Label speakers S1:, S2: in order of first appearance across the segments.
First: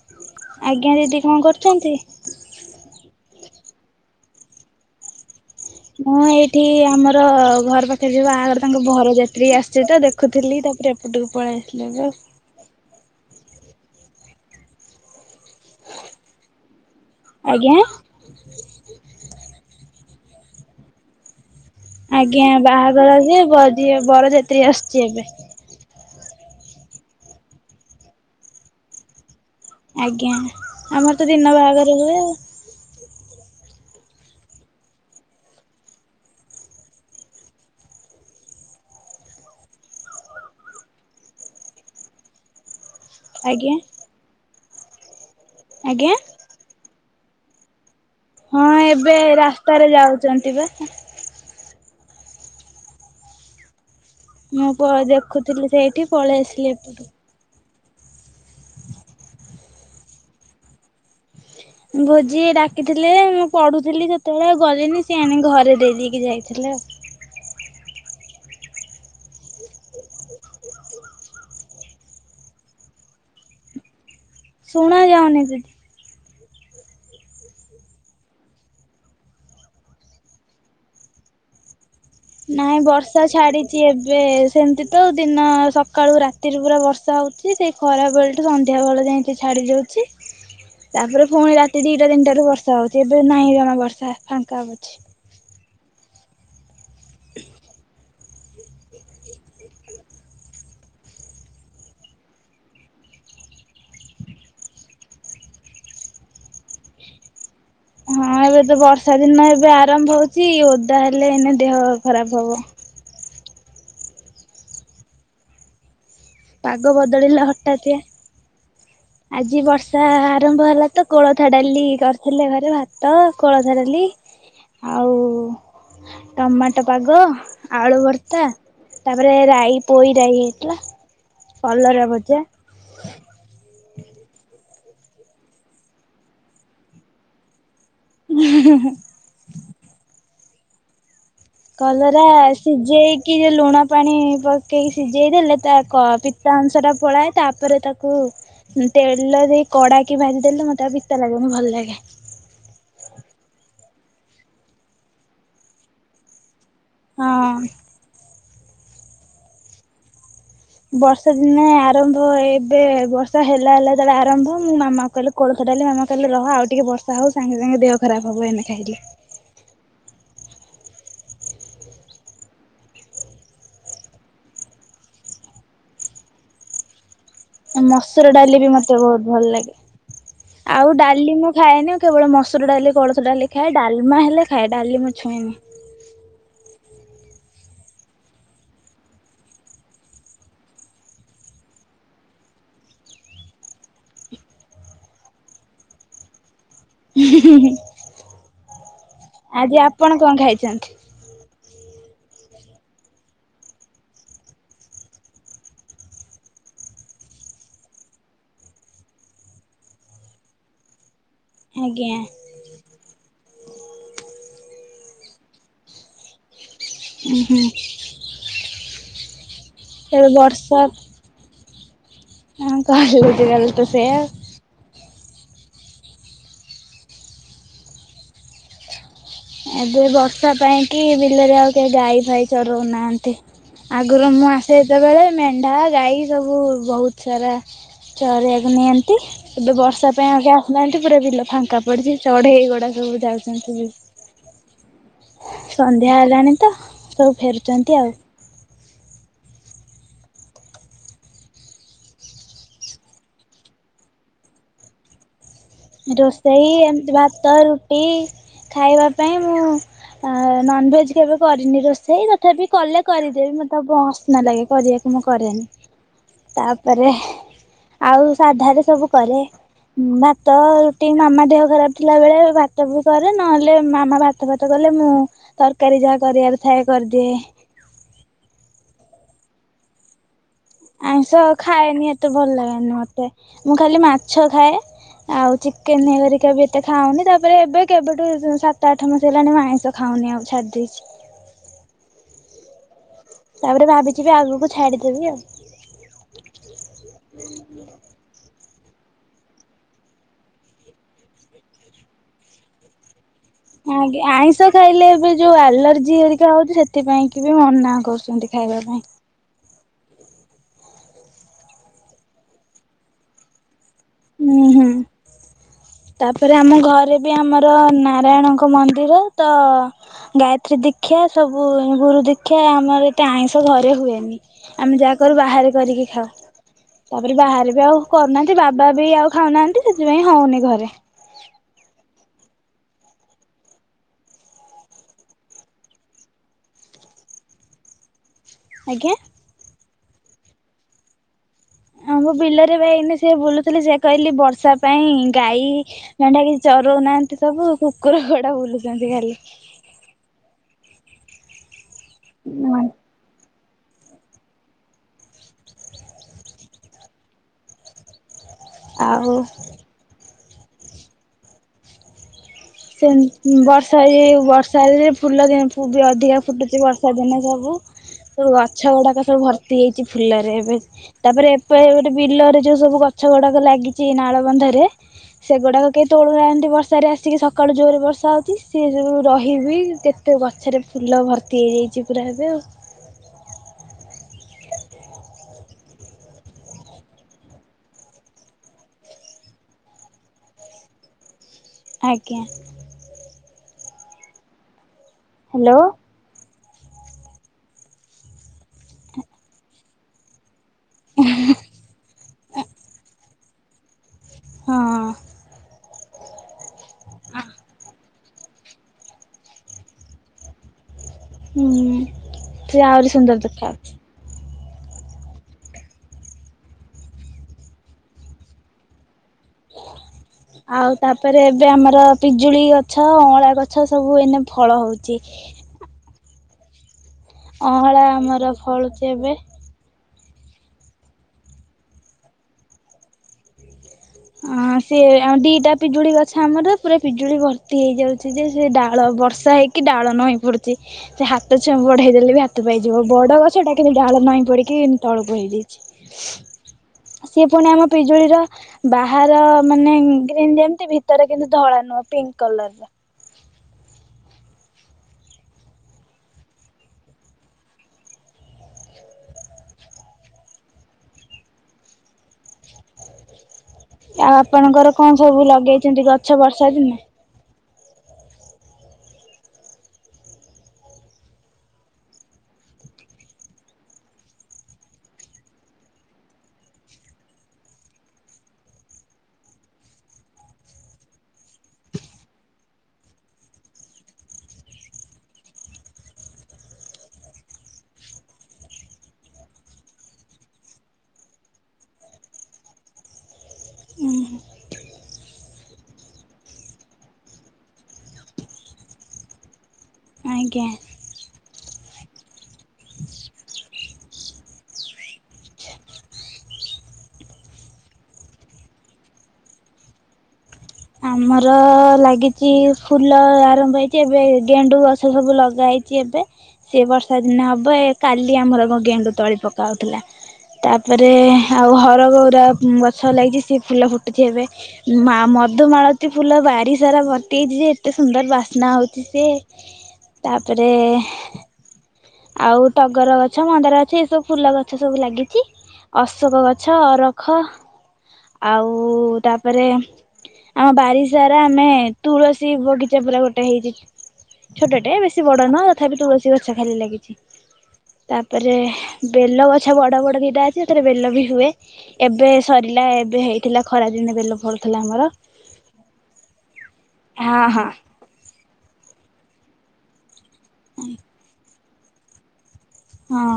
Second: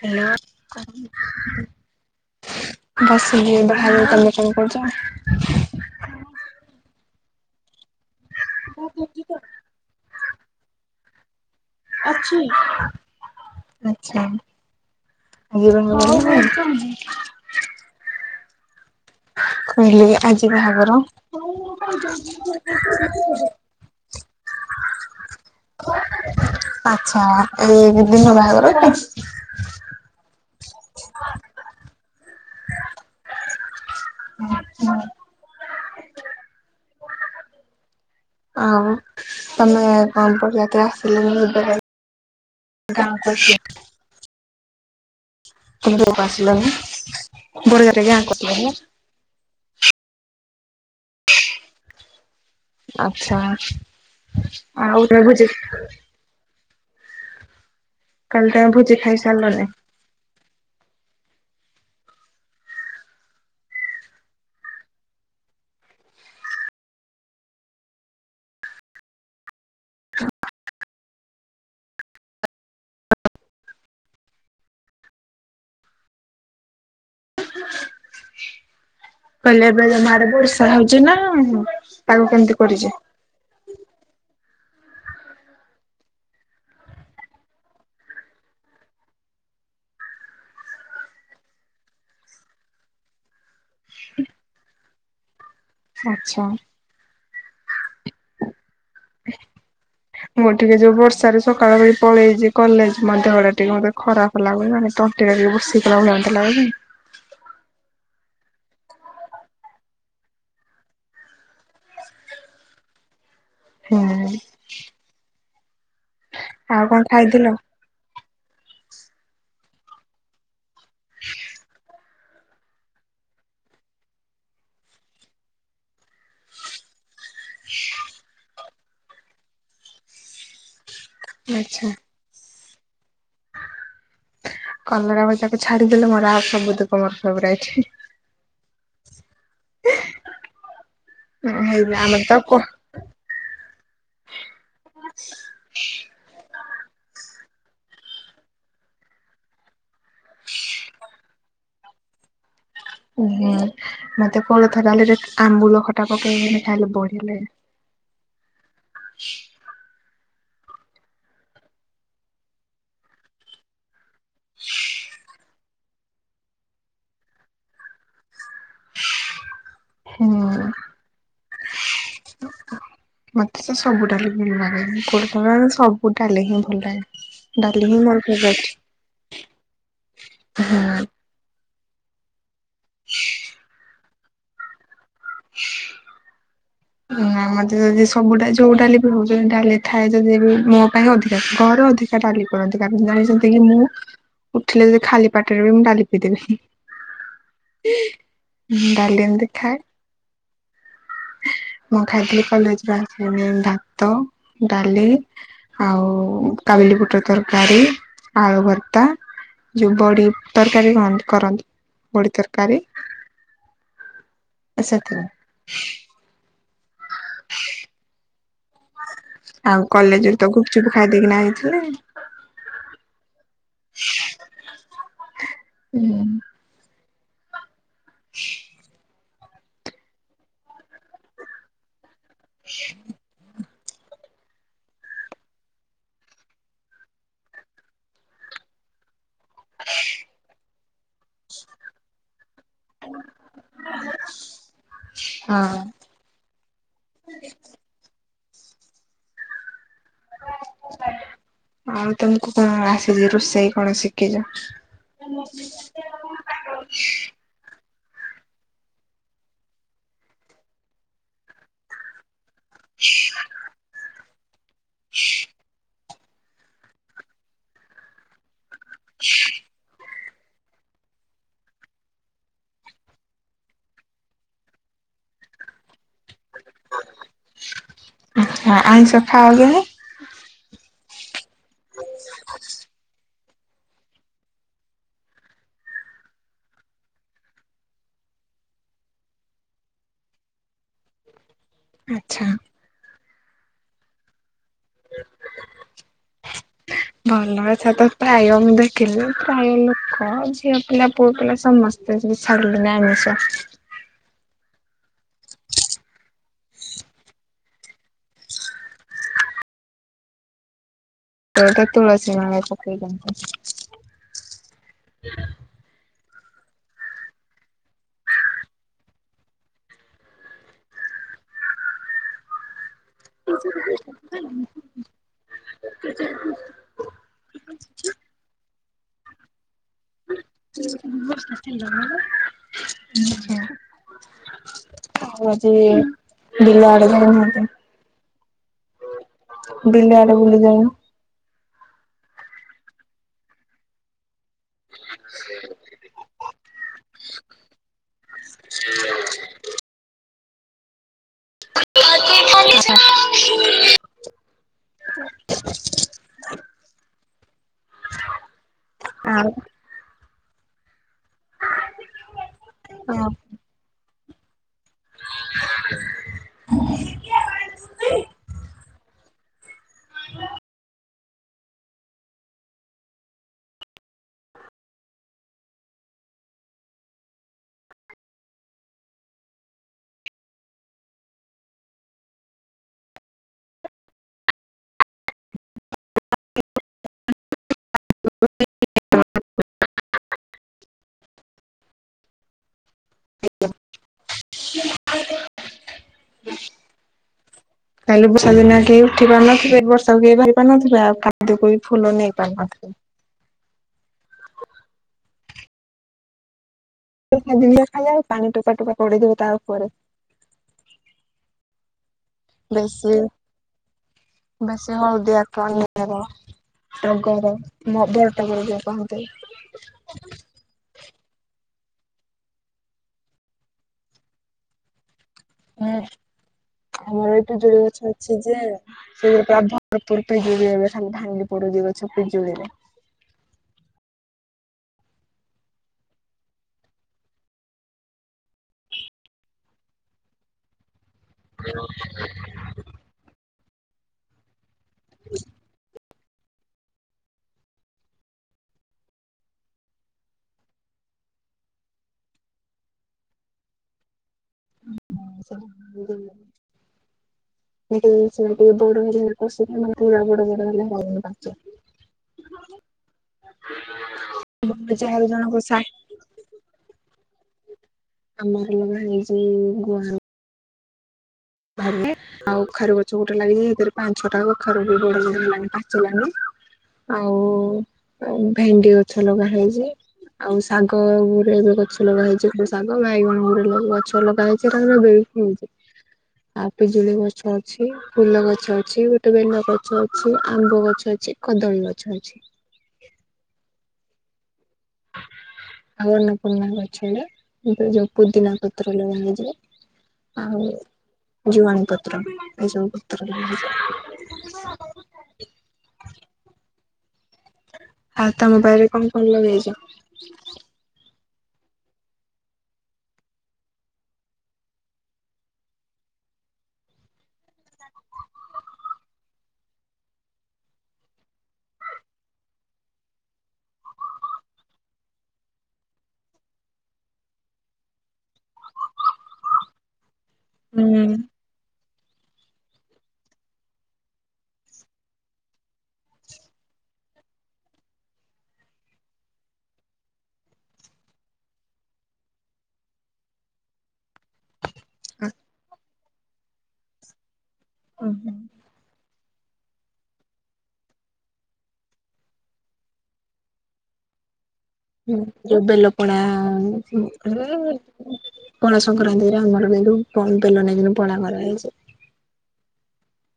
S1: Hello
S2: ଆଜ୍ଞା ଦିଦି କଣ କରୁଛନ୍ତି?
S1: [inaudible] ବାସିଲି ବାହାରେ ତମେ ଯଉ କାମ କରିଛ।
S2: ମୁଁ ଏଇଠି ଆମର ଘର ପାଖରେ ଯଉ ବାହାଘର ତାଙ୍କ ଘର ବରଯାତ୍ରୀ ଆସିଛି ତ ଦେଖୁଚି। ଦେଖୁଥିଲି ତାପରେ ଏପଟକୁ ପଳେଆ
S1: ଅଛି। ଆଚ୍ଛା [unintelligible]
S2: ଆଜ୍ଞା।
S1: କହିଲି କି ଆଜି ବାହାଘର।
S2: ଆଜ୍ଞା ବାହାଘର ଯେ ବରଯାତ୍ରୀ ଆସୁଛି ଏବେ।
S1: ଆଛା ଏଇ ଦିନ ବାହାଘର କି?
S2: ଆଜ୍ଞା ଆମର ତ ଦିନ ବାହାଘର ହୁଏ।
S1: ଆଛା। ଆଉ ତମେ କଣ ପଢିକି ଆସିଲେ ମୁ [unintelligible] ଗାଁ କୁ ଆସିବାର
S2: ଆଜ୍ଞା
S1: ଥିଲା। ତୁ
S2: ଆଜ୍ଞା
S1: ଘରକୁଆସିଲାନିବରଯାତ୍ରୀ ରେ ଗାଁକୁଆସିଲାନି।
S2: ହଁ ଏବେ ରାସ୍ତାରେ ଯାଉଛନ୍ତି ବା
S1: ଆଚ୍ଛା।
S2: ମୁଁ ପ
S1: ଆଉ ତମେ ଭୋଜି
S2: ଦେଖୁଥିଲି ଏଇଠି ପଳେଇ ଆସିଲି।
S1: କାଲି ତମେ ଭୋଜି ଖାଇ ସାରିଲନି।
S2: ଭୋଜି ଡାକିଥିଲେ ମୁଁ ପଢୁଥିଲି ଯେତେବେଳେ ଗଲିନି ସିଏ ଆଣିକି ଘରେ ଦେଇ ଦେଇକି ଯାଇଥିଲେ ଶୁଣ ଯାାଉନି ଦି
S1: କହିଲି ଏବେ ତମ ଆଡେ ବର୍ଷା ହଉଛି ନା ହୁଁ।
S2: ନାଇଁ ବର୍ଷ ବର୍ଷା ଛାଡିଛି ଏବେ ସେମିତି ତ ଦିନ ସକାଳୁ ରାତିରୁ ପୁରା ବର୍ଷା ହଉଛି। ଛି ସେଇ ଖରାବେଳ ଠୁ ସନ୍ଧ୍ୟା ବେଳେ ଯାଏ ଟିକେ ଛାଡି ଯାଉଛି। ତାପରେ ପୁଣି ରାତି ଦିଟା ତିନିଟାରୁ ବର୍ଷା ହଉଛି ଏବେ ନାଇଁ ଜମା ବର୍ଷା ଫାଙ୍କା। ଅଛି।
S1: ଆଚ୍ଛା। [unintelligible] ମୁଁ ଟିକେ ଯୋଉ ବର୍ଷାରେ ସକାଳ ବେଳି ପଳେଇଛି କଲେଜ ମୋ ଦେହଟା ଟିକେ ମତେ ଖରାପ। ଲାଗୁନି ମାନେ ତଣ୍ଟିଟା ଟିକେ ବସିଗଲା ଭଳିଆ ମୋତେଲାଗୁଛି।
S2: ହଁ ଏବେ ତ ବର୍ଷା ଦିନ ଏବେ ଆରମ୍ଭ ହଉଛି ଓଦା ହେଲେ ଏଇନେ ଦେହ ଖରାପ ହବ।
S1: ହୁଁ। ଆଉ
S2: ପାଗ
S1: କଣ
S2: ବଦଳିଲା
S1: ଖାଇଥିଲ?
S2: ହଠାତିଆ ଆଜି ବର୍ଷା ଆରମ୍ଭ ହେଲା ତ କୋଳଥା ଡାଲି କରିଥିଲେ ଘରେ ଭାତ କୋଳଥା ଡାଲି। ଆଉ ଟମାଟୋ ପାଗ। ଆଳୁ ଭର୍ତ୍ତା ତାପରେ ରାଇ ପୋଇ ରାଇ ହେଇଥିଲା
S1: ଆଚ୍ଛା
S2: କଲରା ଭଜା। [unintelligible]
S1: କଲରା ଭାଜାକୁ ଛାଡିଦେଲେ ମୋର ଆଉ ସବୁ ତ ମୋର ଫେବରାଇଟ।
S2: ହୁଁ ହୁଁ ହୁଁ।
S1: ହେଇ ଆମର
S2: କଲରା
S1: ତ କ
S2: ସିଝେଇକି? କି ଯେ ଲୁଣ ପାଣି ପକେଇକି ସିଝେଇ ଦେଲେ ତା ପିତା ଅଂଶ ଟା ପଳାଏ ତାପରେ ତାକୁ। ତେଲ ଦେଇ କଡା କି ଭାଜି ଦେଲେ ମତେ ଆଉ ପିତା ଲାଗିବନି ଭଲ ଲାଗେ।
S1: ଓ ହ ମତେ କୋଳଥ ଡାଲିରେ ଆମ୍ବୁଲ ଖଟା ପକେଇକି ଖାଇଲେ ବଢିଆ ଲାଗେ।
S2: ହଁ
S1: [unintelligible]
S2: ବର୍ଷା ଦିନେ ଆରମ୍ଭ ଏବେ ବର୍ଷା ହେଲା ହେଲା ଯେତେବେଳେ ଆରମ୍ଭ ମୁଁ ମାମା କହିଲି କୋଳଥ ଡାଲି ମାମା କହିଲେ ରହ ଟିକେ ବର୍ଷା ହଉ ସାଙ୍ଗେ ସାଙ୍ଗେ ଦେହ ଖରାପ ହବ ଏନେ ଖାଇଲେ
S1: ହୁଁ। ମତେ ତ ସବୁଠାରୁ ଭଲ ଲାଗେ କୋଳଥ ଡାଲି ସବୁଡାଲିହିଁ ଭଲ ଲାଗେ। ଡାଲି ହିଁ ମୋର
S2: ମସୁର ଡାଲି
S1: ଫେବରାଇଟ୍।
S2: ବି ମତେ ବହୁତ ଭଲ ଲାଗେ ଆଉ
S1: ହୁଁ।
S2: ଡାଲି ମୁଁ ଖାଏନି। କେବଳ ମସୁର ଡାଲି କୋଳଥ ଡାଲି ଖାଏ ଡାଲମା ହେଲେ ଖାଏ ଡାଲି ମୁ ଛୁଏଁନି।
S1: [unintelligible] ନା ମତେ ଯଦି ସବୁଟା ଯୋଉ ଡାଲି ବି ହଉ ଯଦି ଡାଲି ଥାଏ ଯଦି ବି ମୋ ପାଇଁ ଅଧିକା। କର ଅଧି ଡାଲି କରନ୍ତି। କାରଣ ଜାଣିଛନ୍ତି କି ମୁଁ ଉଠିଲେ ଯେ ଖାଲି ପାଟିରେ ବି ମୁଁ ଡାଲି ପିଇଦେବି। ଡାଲି ଏମିତି ଖାଏ
S2: ଆଜି ଆପଣ କଣ ଖାଇଛନ୍ତି?
S1: ମୁଁ ଖାଇଥିଲି କଲେଜରୁ ଆସିକିନି ଭାତ, ଡାଲି ଆଉ କାବିଲିବୁଟ ତରକାରୀ, ଆଳୁ ଭର୍ତ୍ତା ଯୋଉ ବଡି ତରକାରୀ କରନ୍ତି
S2: ଆଜ୍ଞା
S1: ବଡି ତରକାରୀ [unintelligible]
S2: ଉଁ ହୁଁ।
S1: ଆଉ
S2: ଏବେ
S1: କଲେଜ ରେ ତ
S2: ବର୍ଷା
S1: ଗୁପଚୁପ ଖାଇ ଦେଇକିନା ଆଇଥିଲେ।
S2: ହଁ କଲେଜ୍ ଗଲେ ତ ସେଇୟା।
S1: ଉଁ। [inaudible]
S2: ଏବେ ବର୍ଷା ପାଇଁ କି ବିଲରେ ଆଉ କେହି ଗାଈ ଫାଇ ଚରଉନାହାନ୍ତି। ଆଗରୁ ମୁଁ ଆସେ ଯେତେବେଳେ ମେଣ୍ଢା, ଗାଈ ସବୁ ବହୁତ୍ ସାରା ଚରେଇବାକୁ ନିଅନ୍ତି। ଏବେ ବର୍ଷା ପାଇଁ ଆଉ କେହି ଆସୁନାହାନ୍ତି ପୁରା ବିଲ ଫାଙ୍କା ପଡିଚି, ଚଢେଇଗୁଡା ସବୁ ଯାଉଛନ୍ତି।
S1: ହଁ।
S2: ସନ୍ଧ୍ୟା ହେଲାଣି ତ ସବୁ ଫେରୁଛନ୍ତି ଆଉ।
S1: [unintelligible] ଆଉ ତମକୁ କଣ ଆସିଚି ରୋଷେଇ କଣ ଶିଖିଚ?
S2: ରୋଷେଇ ଏମତି ଭାତ ରୁଟି ଖାଇବା ପାଇଁ ମୁଁ ନନଭେନ୍ କେବେ କରିନି ରୋଷେଇ ତ ତଥାପି କଲେ କରିଦେବି। ମତେ ବ ଅସନା ଲାଗେ କରିବାକୁ ମୁଁ କରେନି। ତାପରେ ଆଉ ସାଧା ରେ ସବୁ କରେ। ଭା ତ ରୁଟି ମାମା ଦେହ ଖରାପ ଥିଲା ବେଳେ ଭାତ ମୁଁ କରେ, ନହେଲେ ମାମା ଭାତ ଫାତ କଲେ ମୁଁ ତରକାରୀ ଯାହା କରିବାର ଥାଏ କରିଦିଏ।
S1: ଆଚ୍ଛା ଆଇଁଷ ଖାଓ କି ନାଇଁ?
S2: ଆଇଁଷ ଖାଏନି ଏତେ ଭଲ ଲାଗେନି ମତେ। ମୁଁ ଖାଲି ମାଛ ଖାଏ। ଆଉ ଚିକେନ ହେରିକା ବି ଏତେ ଖାଉନି। ତାପରେ ଏବେ କେବେଠୁ ସାତ ଆଠ ମାସ ହେଲାଣି ମୁଁ ଆଇଁଷ ଖାଉନି ଆଉ ଛାଡିଦେଇଚି।
S1: ଆଚ୍ଛା।
S2: ତାପରେ ଭାବିଚି ବି ଆଗକୁ ଛାଡ଼ିଦେବି ଆଉ।
S1: [inaudible] ଭଲ। ଏଥର ତ ପ୍ରାୟ ମୁଁ ଦେଖିଲି ପ୍ରାୟ ଲୋକ ଝିଅ ପିଲା ପୁଅ ପିଲା ସମ ସ୍ତେ ବି ଛାଡ଼ିଲେଣି ଆମିଷ।
S2: ଆଜ୍ଞା। ଆଇଁଷ ଖାଇଲେ ଏବେ ଯୋଉ ଆଲର୍ଜି ହେରିକା ହଉଚି ସେଥିପାଇଁ କି ବି ମନା କରୁଛନ୍ତି ଖାଇବା ପାଇଁ।
S1: ସେ ଗୋଟେ ତୁଳସୀ ମାଳ ପକେଇଛନ୍ତି।
S2: ଉଁ ହୁଁ। ତାପରେ ଆମ ଘରେ ବି ଆମର ନାରାୟଣଙ୍କ ମନ୍ଦିର ତ ଗାୟତ୍ରୀ ଦୀକ୍ଷା ସବୁ ଗୁରୁ ଦୀକ୍ଷା ଆମର ଏତେ ଆଇଁଷ ଘରେ ହୁଏନି। ଆମେ ଯାହା କରୁ ବାହାରେ କରିକି ଖାଉ। ତାପରେ ବାହାରେ ବି ଆଉ କରୁନାହାନ୍ତି। ବାବା ବି ଆଉ ଖାଉନାହାନ୍ତି। ସେଥିପାଇଁ ହଉନି ଘରେ
S1: [unintelligible] ଆଉ ଆଜି ବିଲଆଡେ ଯାଇନାହାନ୍ତି?
S2: ଆଜ୍ଞା?
S1: ବିଲିଆଡେ ବୁଲି ଯାଉନ?
S2: ହଁ ବା ବିଲରେ ବା ଏଇନା ସେ ବୁଲୁଥିଲି ସେ କହିଲି ବର୍ଷା ପାଇଁ ଗାଈ [unintelligible] କିଛି ଚରଉନାହାନ୍ତି ସବୁ କୁକୁର ଗୋଡା ବୁଲୁଛନ୍ତି ଖାଲି।
S1: ଆା [unintelligible]
S2: ହଁ [unintelligible] ଆଉ। ସେ
S1: ଆଉ
S2: ବର୍ଷା ଏ ବର୍ଷ ରେ [unintelligible] ଫୁଲ ଅଧିକା ଫୁଟୁଛି ବର୍ଷା ଦିନେ ସବୁ ସବୁ ଗଛ ଗୁଡାକ ସବୁ ଭର ଭର୍ତି ହେଇଛି ଫୁଲରେ ଏବେ ତାପରେ ଏପ ଗୋଟେ ବିଲରେ ଯୋଉ ସବୁ ଗଛ ଗୁଡାକ ଲାଗିଛି ନାଳବନ୍ଧରେ ସେଗୁଡାକ କେହି ତୋଳୁନାହାନ୍ତି ବର୍ଷାରେ ଆସିକି ସ ସକାଳୁ ଜୋରରେ ବର୍ଷା ହେଉଛି ସେ ସବୁ ରହିବି କେତେ ଗଛରେ ଫୁଲ ଭର୍ତ୍ତି ହେଇଯାଇଛି ପୁରା ଏବେ ଆଉ।
S1: [unintelligible]
S2: ଆଜ୍ଞା।
S1: ଆଜ୍ଞା [unintelligible]
S2: ହ୍ୟାଲୋ।
S1: [inaudible] କାଲି ବର୍ଷା ଦିନ କେହି ଉଠି ପାରୁନଥିବେ ବର୍ଷାକୁ କେ ପାରୁ ନଥିଲା ଆଉ ଖାଦ୍ୟକୁ ବି ଫୁଲ ନେଇ ପାରୁନଥିଲା।
S2: ହଁ।
S1: ଏଇ କ୍ଷୀଣା ବିଲରେ ଖାଲ ପାଣି ଟୋପା ଟୋପା ପଡିଥିବ ତା ଉପରେ।
S2: ହୁଁ ସେ ଆହୁରି
S1: ବେଶୀ
S2: ସୁନ୍ଦର ଦେଖିଉଛି।
S1: ବେଶୀ ହଳଦିଆ କନି କେବଳ। ଟଗର ମଦର ଟଗର ଯୋଉ କହନ୍ତି।
S2: ଆଉ ତାପରେ ଏବେ ଆମର ପିଜୁଳି ଗଛ, ଅଁଳା ଗଛ ସବୁ ଏନେ ଫଳ ହଉଛି।
S1: ହୁଁ ଆମର ଏଟୁ ପିଜୁଳି
S2: ଅଁଳା
S1: ଗଛ ଅଛି
S2: ଆମର
S1: ଯେ
S2: ଫଳୁଛି
S1: ସେ
S2: ଏବେ।
S1: ପ୍ରାଭ ଭରପୁର ପିଜୁଳି ଏବେ [unintelligible] ପଡୁଚି ଗଛ ପିଜୁଳିରେ।
S2: ହଁ ସେ ଆ ଦି ଟା ପିଜୁଳି ଗଛ ଆମର ପୁରା ପିଜୁଳି ଭର୍ତ୍ତି ହେଇଯାଉ ଛି [unintelligible] ଯେ ସେ ଡାଳ ବର୍ଷା ହେଇକି ଡାଳ ନଈ ପଡୁଛି ସେ ହା ହ ଛୁଆକୁ ବଢ଼େଇ ଦେଲେ ବି ହାତ ପାଇଯିବ ବଡ଼ ଗଛ ଏଟା କିନ୍ତୁ ଡାଳ ନହିଁ ପଡ଼ିକି ତଳକୁ ହେଇଯାଇଛି। ସିଏ ପୁଣି ଆମ ପିଜୁଳିର ବାହାର ମାନେ ଗ୍ରୀନ ଯେମିତି ଭିତରେ କିନ୍ତୁ ଧଳା ନୁହଁ ପିଙ୍କ କଲର ର।
S1: ହଁ [unintelligible] ଏଇଟି ସେଇଟି ବଡ [unintelligible] ବଡହେଲେ ଭଲ ପାଚେ। ହଁ [unintelligible]
S2: ଆଉ ଆପଣଙ୍କର କଣ ସବୁ
S1: ଜଣଙ୍କ ସା
S2: ଲଗେଇଛନ୍ତି ଗଛ ବର୍ଷା ଦିନେ?
S1: ଆମର ଲଗା ହେଇଛି ଗୁଆର ଭାଗେ ଆଉ କଖାରୁ ଗଛ ଗୋଟେ ଲାଗିଛିରେ ତାର ପାଞ୍ଚ ଛଟା କଖାରୁ ବଡ ହଇଗଲାଣି ପାଚିଲାଣି। ଆଉ ଭେଣ୍ଡି ଗଛ ଲଗା ହେଇଛି। ଆଉ ଶାଗ ଗୋଟେ ଏବେ ଗଛ ଲଗା ହେଇଛି ଗୋଟେ ଶାଗ ବାଇଗଣ ଗୋଟେ ଗଛ ଲଗା ହେଇଛି [unintelligible] ହୁଁ [unintelligible] ଆଉ ପିଜୁଳି ଗଛ ଅଛି। ଫୁଲ ଗଛ ଅଛି, ଗୋଟେ ବେଲ ଗଛଅଛି, ଆମ୍ବ ଗଛ ଅଛି, କଦଳୀ ଗଛ ଅଛି।
S2: ଉହୁଁ।
S1: ଆବରଣ ପୂର୍ଣା ଗଛ ଟା ଯଉ ଥିରେ ଯୋଉ ପୋଦିନାପତ୍ର ଲଗାଇଛି। ଆଉ
S2: ଆଜ୍ଞା।
S1: ଜୁଆଣିପତ୍ର ଏ ସବୁ ପତ୍ର ଲାଗି ଆଉ ତମ ବାଇରେ କଣ କଣ ଲଗେଇଚ?
S2: ଆମର ଲାଗିଚି ଫୁଲ ଆରମ୍ଭ ହେଇଚି। ଏବେ ଗେଣ୍ଡୁ ଗଛ ସବୁ ଲଗା ହେଇଚି ଏବେ। ଏ ବର୍ଷା ଦିନ ହବ। କାଲି ଆମର ଗେଣ୍ଡୁ ତଳି ପକାହୋଉଥିଲା। ତାପରେ ଆଉ ହରଗୌରା ଗଛ ଲାଗିଚି ଫୁଲ ଫୁଟୁଚି ଏବେ। ମା ମଧୁମାଳ ଏତେ ଫୁଲ ବାଡିସାରା ଭର୍ତ୍ତି ହେଇଚି ଯେ ଏତେ ସୁନ୍ଦର ବାସ୍ନା ହୋଉଚି ସେ। ତାପରେ ଆଉ ଟଗର ଗଛ ମନ୍ଦାର ଗଛ ଏସବୁ ଫୁଲ ଗଛ ସବୁ ଲାଗିଚି। ଅଶୋକ ଗଛ ଅରଖ ଆଉ ତାପରେ ଆମ ବାରିସାରା ଆମେ ତୁଳସୀ ବଗିଚା ପୁରା ଗୋଟେ ହେଇଚି। ଛୋଟଟେ ବେଶୀ ବଡ ନୁହଁ। ତଥାପି ତୁଳସୀ ଗଛ ଖାଲି ଲାଗିଚି।
S1: ହୁଁ
S2: ତାପରେ ବେଲ ଗଛ ବଡ ବଡ ଦିଟା ଅଛି। ହେଥିରେ ବେଲ ବି ହୁଏ। ଏବେ ସରିଲା ଏ ଏବେହେଇଥିଲା ଖରା ଦିନେ ବେଲ ଫଳୁ
S1: ହଁ ଯୋଉ ବେଲ ପଣା [unintelligible]
S2: ହଁ ହଁ
S1: ପଣା ସଂକ୍ରାନ୍ତିରେ ଆମର ନେଲୁ ପ ବେଲ ନେଇକି ପଣା କରାହେଇଚି।
S2: ହଁ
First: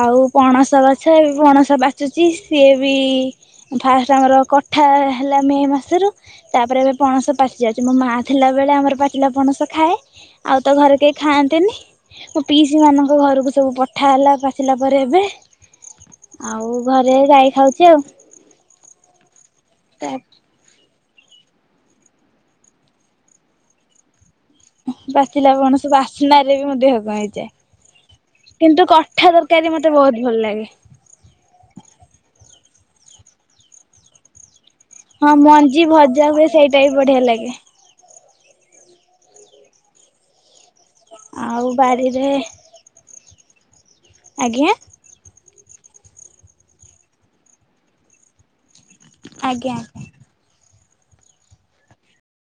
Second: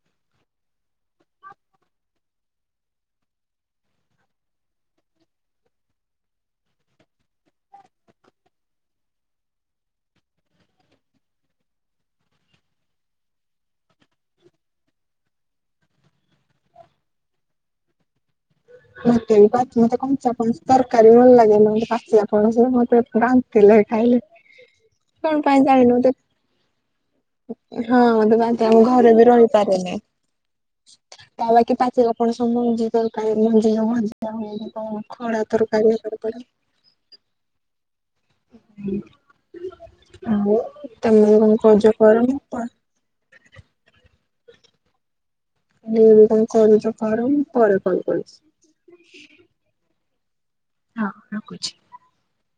S2: ଆଉ ପଣସ ଗଛ ଏ ପଣସ ପାଚୁଚି। ସିଏ ବି ଫାଷ୍ଟେ ଆମର କଠା ହେଲା ମେ ମାସରୁ ତାପରେ ଏବେ ପଣସ ପାଚିଯାଉଚି। ମୋ ମା ଥିଲାବେଳେ ଆମର ପାଚିଲା ପଣସ ଖାଏ। ଆଉ ତ ଘରେ କେହି ଖାଆନ୍ତିନି ମୋ ପିଇସି ମାନଙ୍କ ଘରକୁ ଯୋଉ ପଠା ହେଲା ପାଚିଲା ପରେ ଏବେ ଆଉ ଘରେ ଗାଈ ଖାଉଚି ଆଉ।
S1: ଟେନ ପାଞ୍ଚେ କମ୍ ସେ କମ୍ ଚାର୍ ପାଞ୍ଚେ। ତରକାରୀ ଭଲ ଲାଗେନି। ମୋତେ ପାଚିଲାପଣସ ମତେ ବାନ୍ତିଲାଗେ ଖାଇଲେ। କଣ
S2: ବାଚିଲା
S1: ପାଇଁ
S2: ପଣସ
S1: ଜାଣିନି ମତେ
S2: ବାସ୍ନା ରେ ବି ମୋ ଦେହକଣ
S1: ହଁ ତ
S2: ହେଇଯାଏ।
S1: ବାନ୍ତି ଆମ
S2: କିନ୍ତୁ
S1: ଘରେ ବି
S2: କଠା ରେ ତରକାରି ମତେ
S1: ରହିପାରେନି।
S2: ବହୁତ୍ ଭଲ ଲାଗେ।
S1: ତା ବାକି ପାଚିଲା ପଣସ ମଞି ତକା ମଞ୍ଜିଅ [unintelligible]
S2: ହଁ ମଞ୍ଜି ଭଜା ହୁଏ ସେଇଟା ବି ବଢିଆ ଲାଗେ।
S1: ମୁଁ ତେମେ କଣ
S2: ଆଉ
S1: କହିଚ ପର
S2: ବାରିରେ
S1: ମୁଁ
S2: ଆଜ୍ଞା।
S1: ହୁଁ କଣ କରୁଚ କର ମୁଁ ପରେ କଲ୍ କରୁଚି।
S2: ଆଜ୍ଞା।
S1: ହଁ ରଖୁଛି।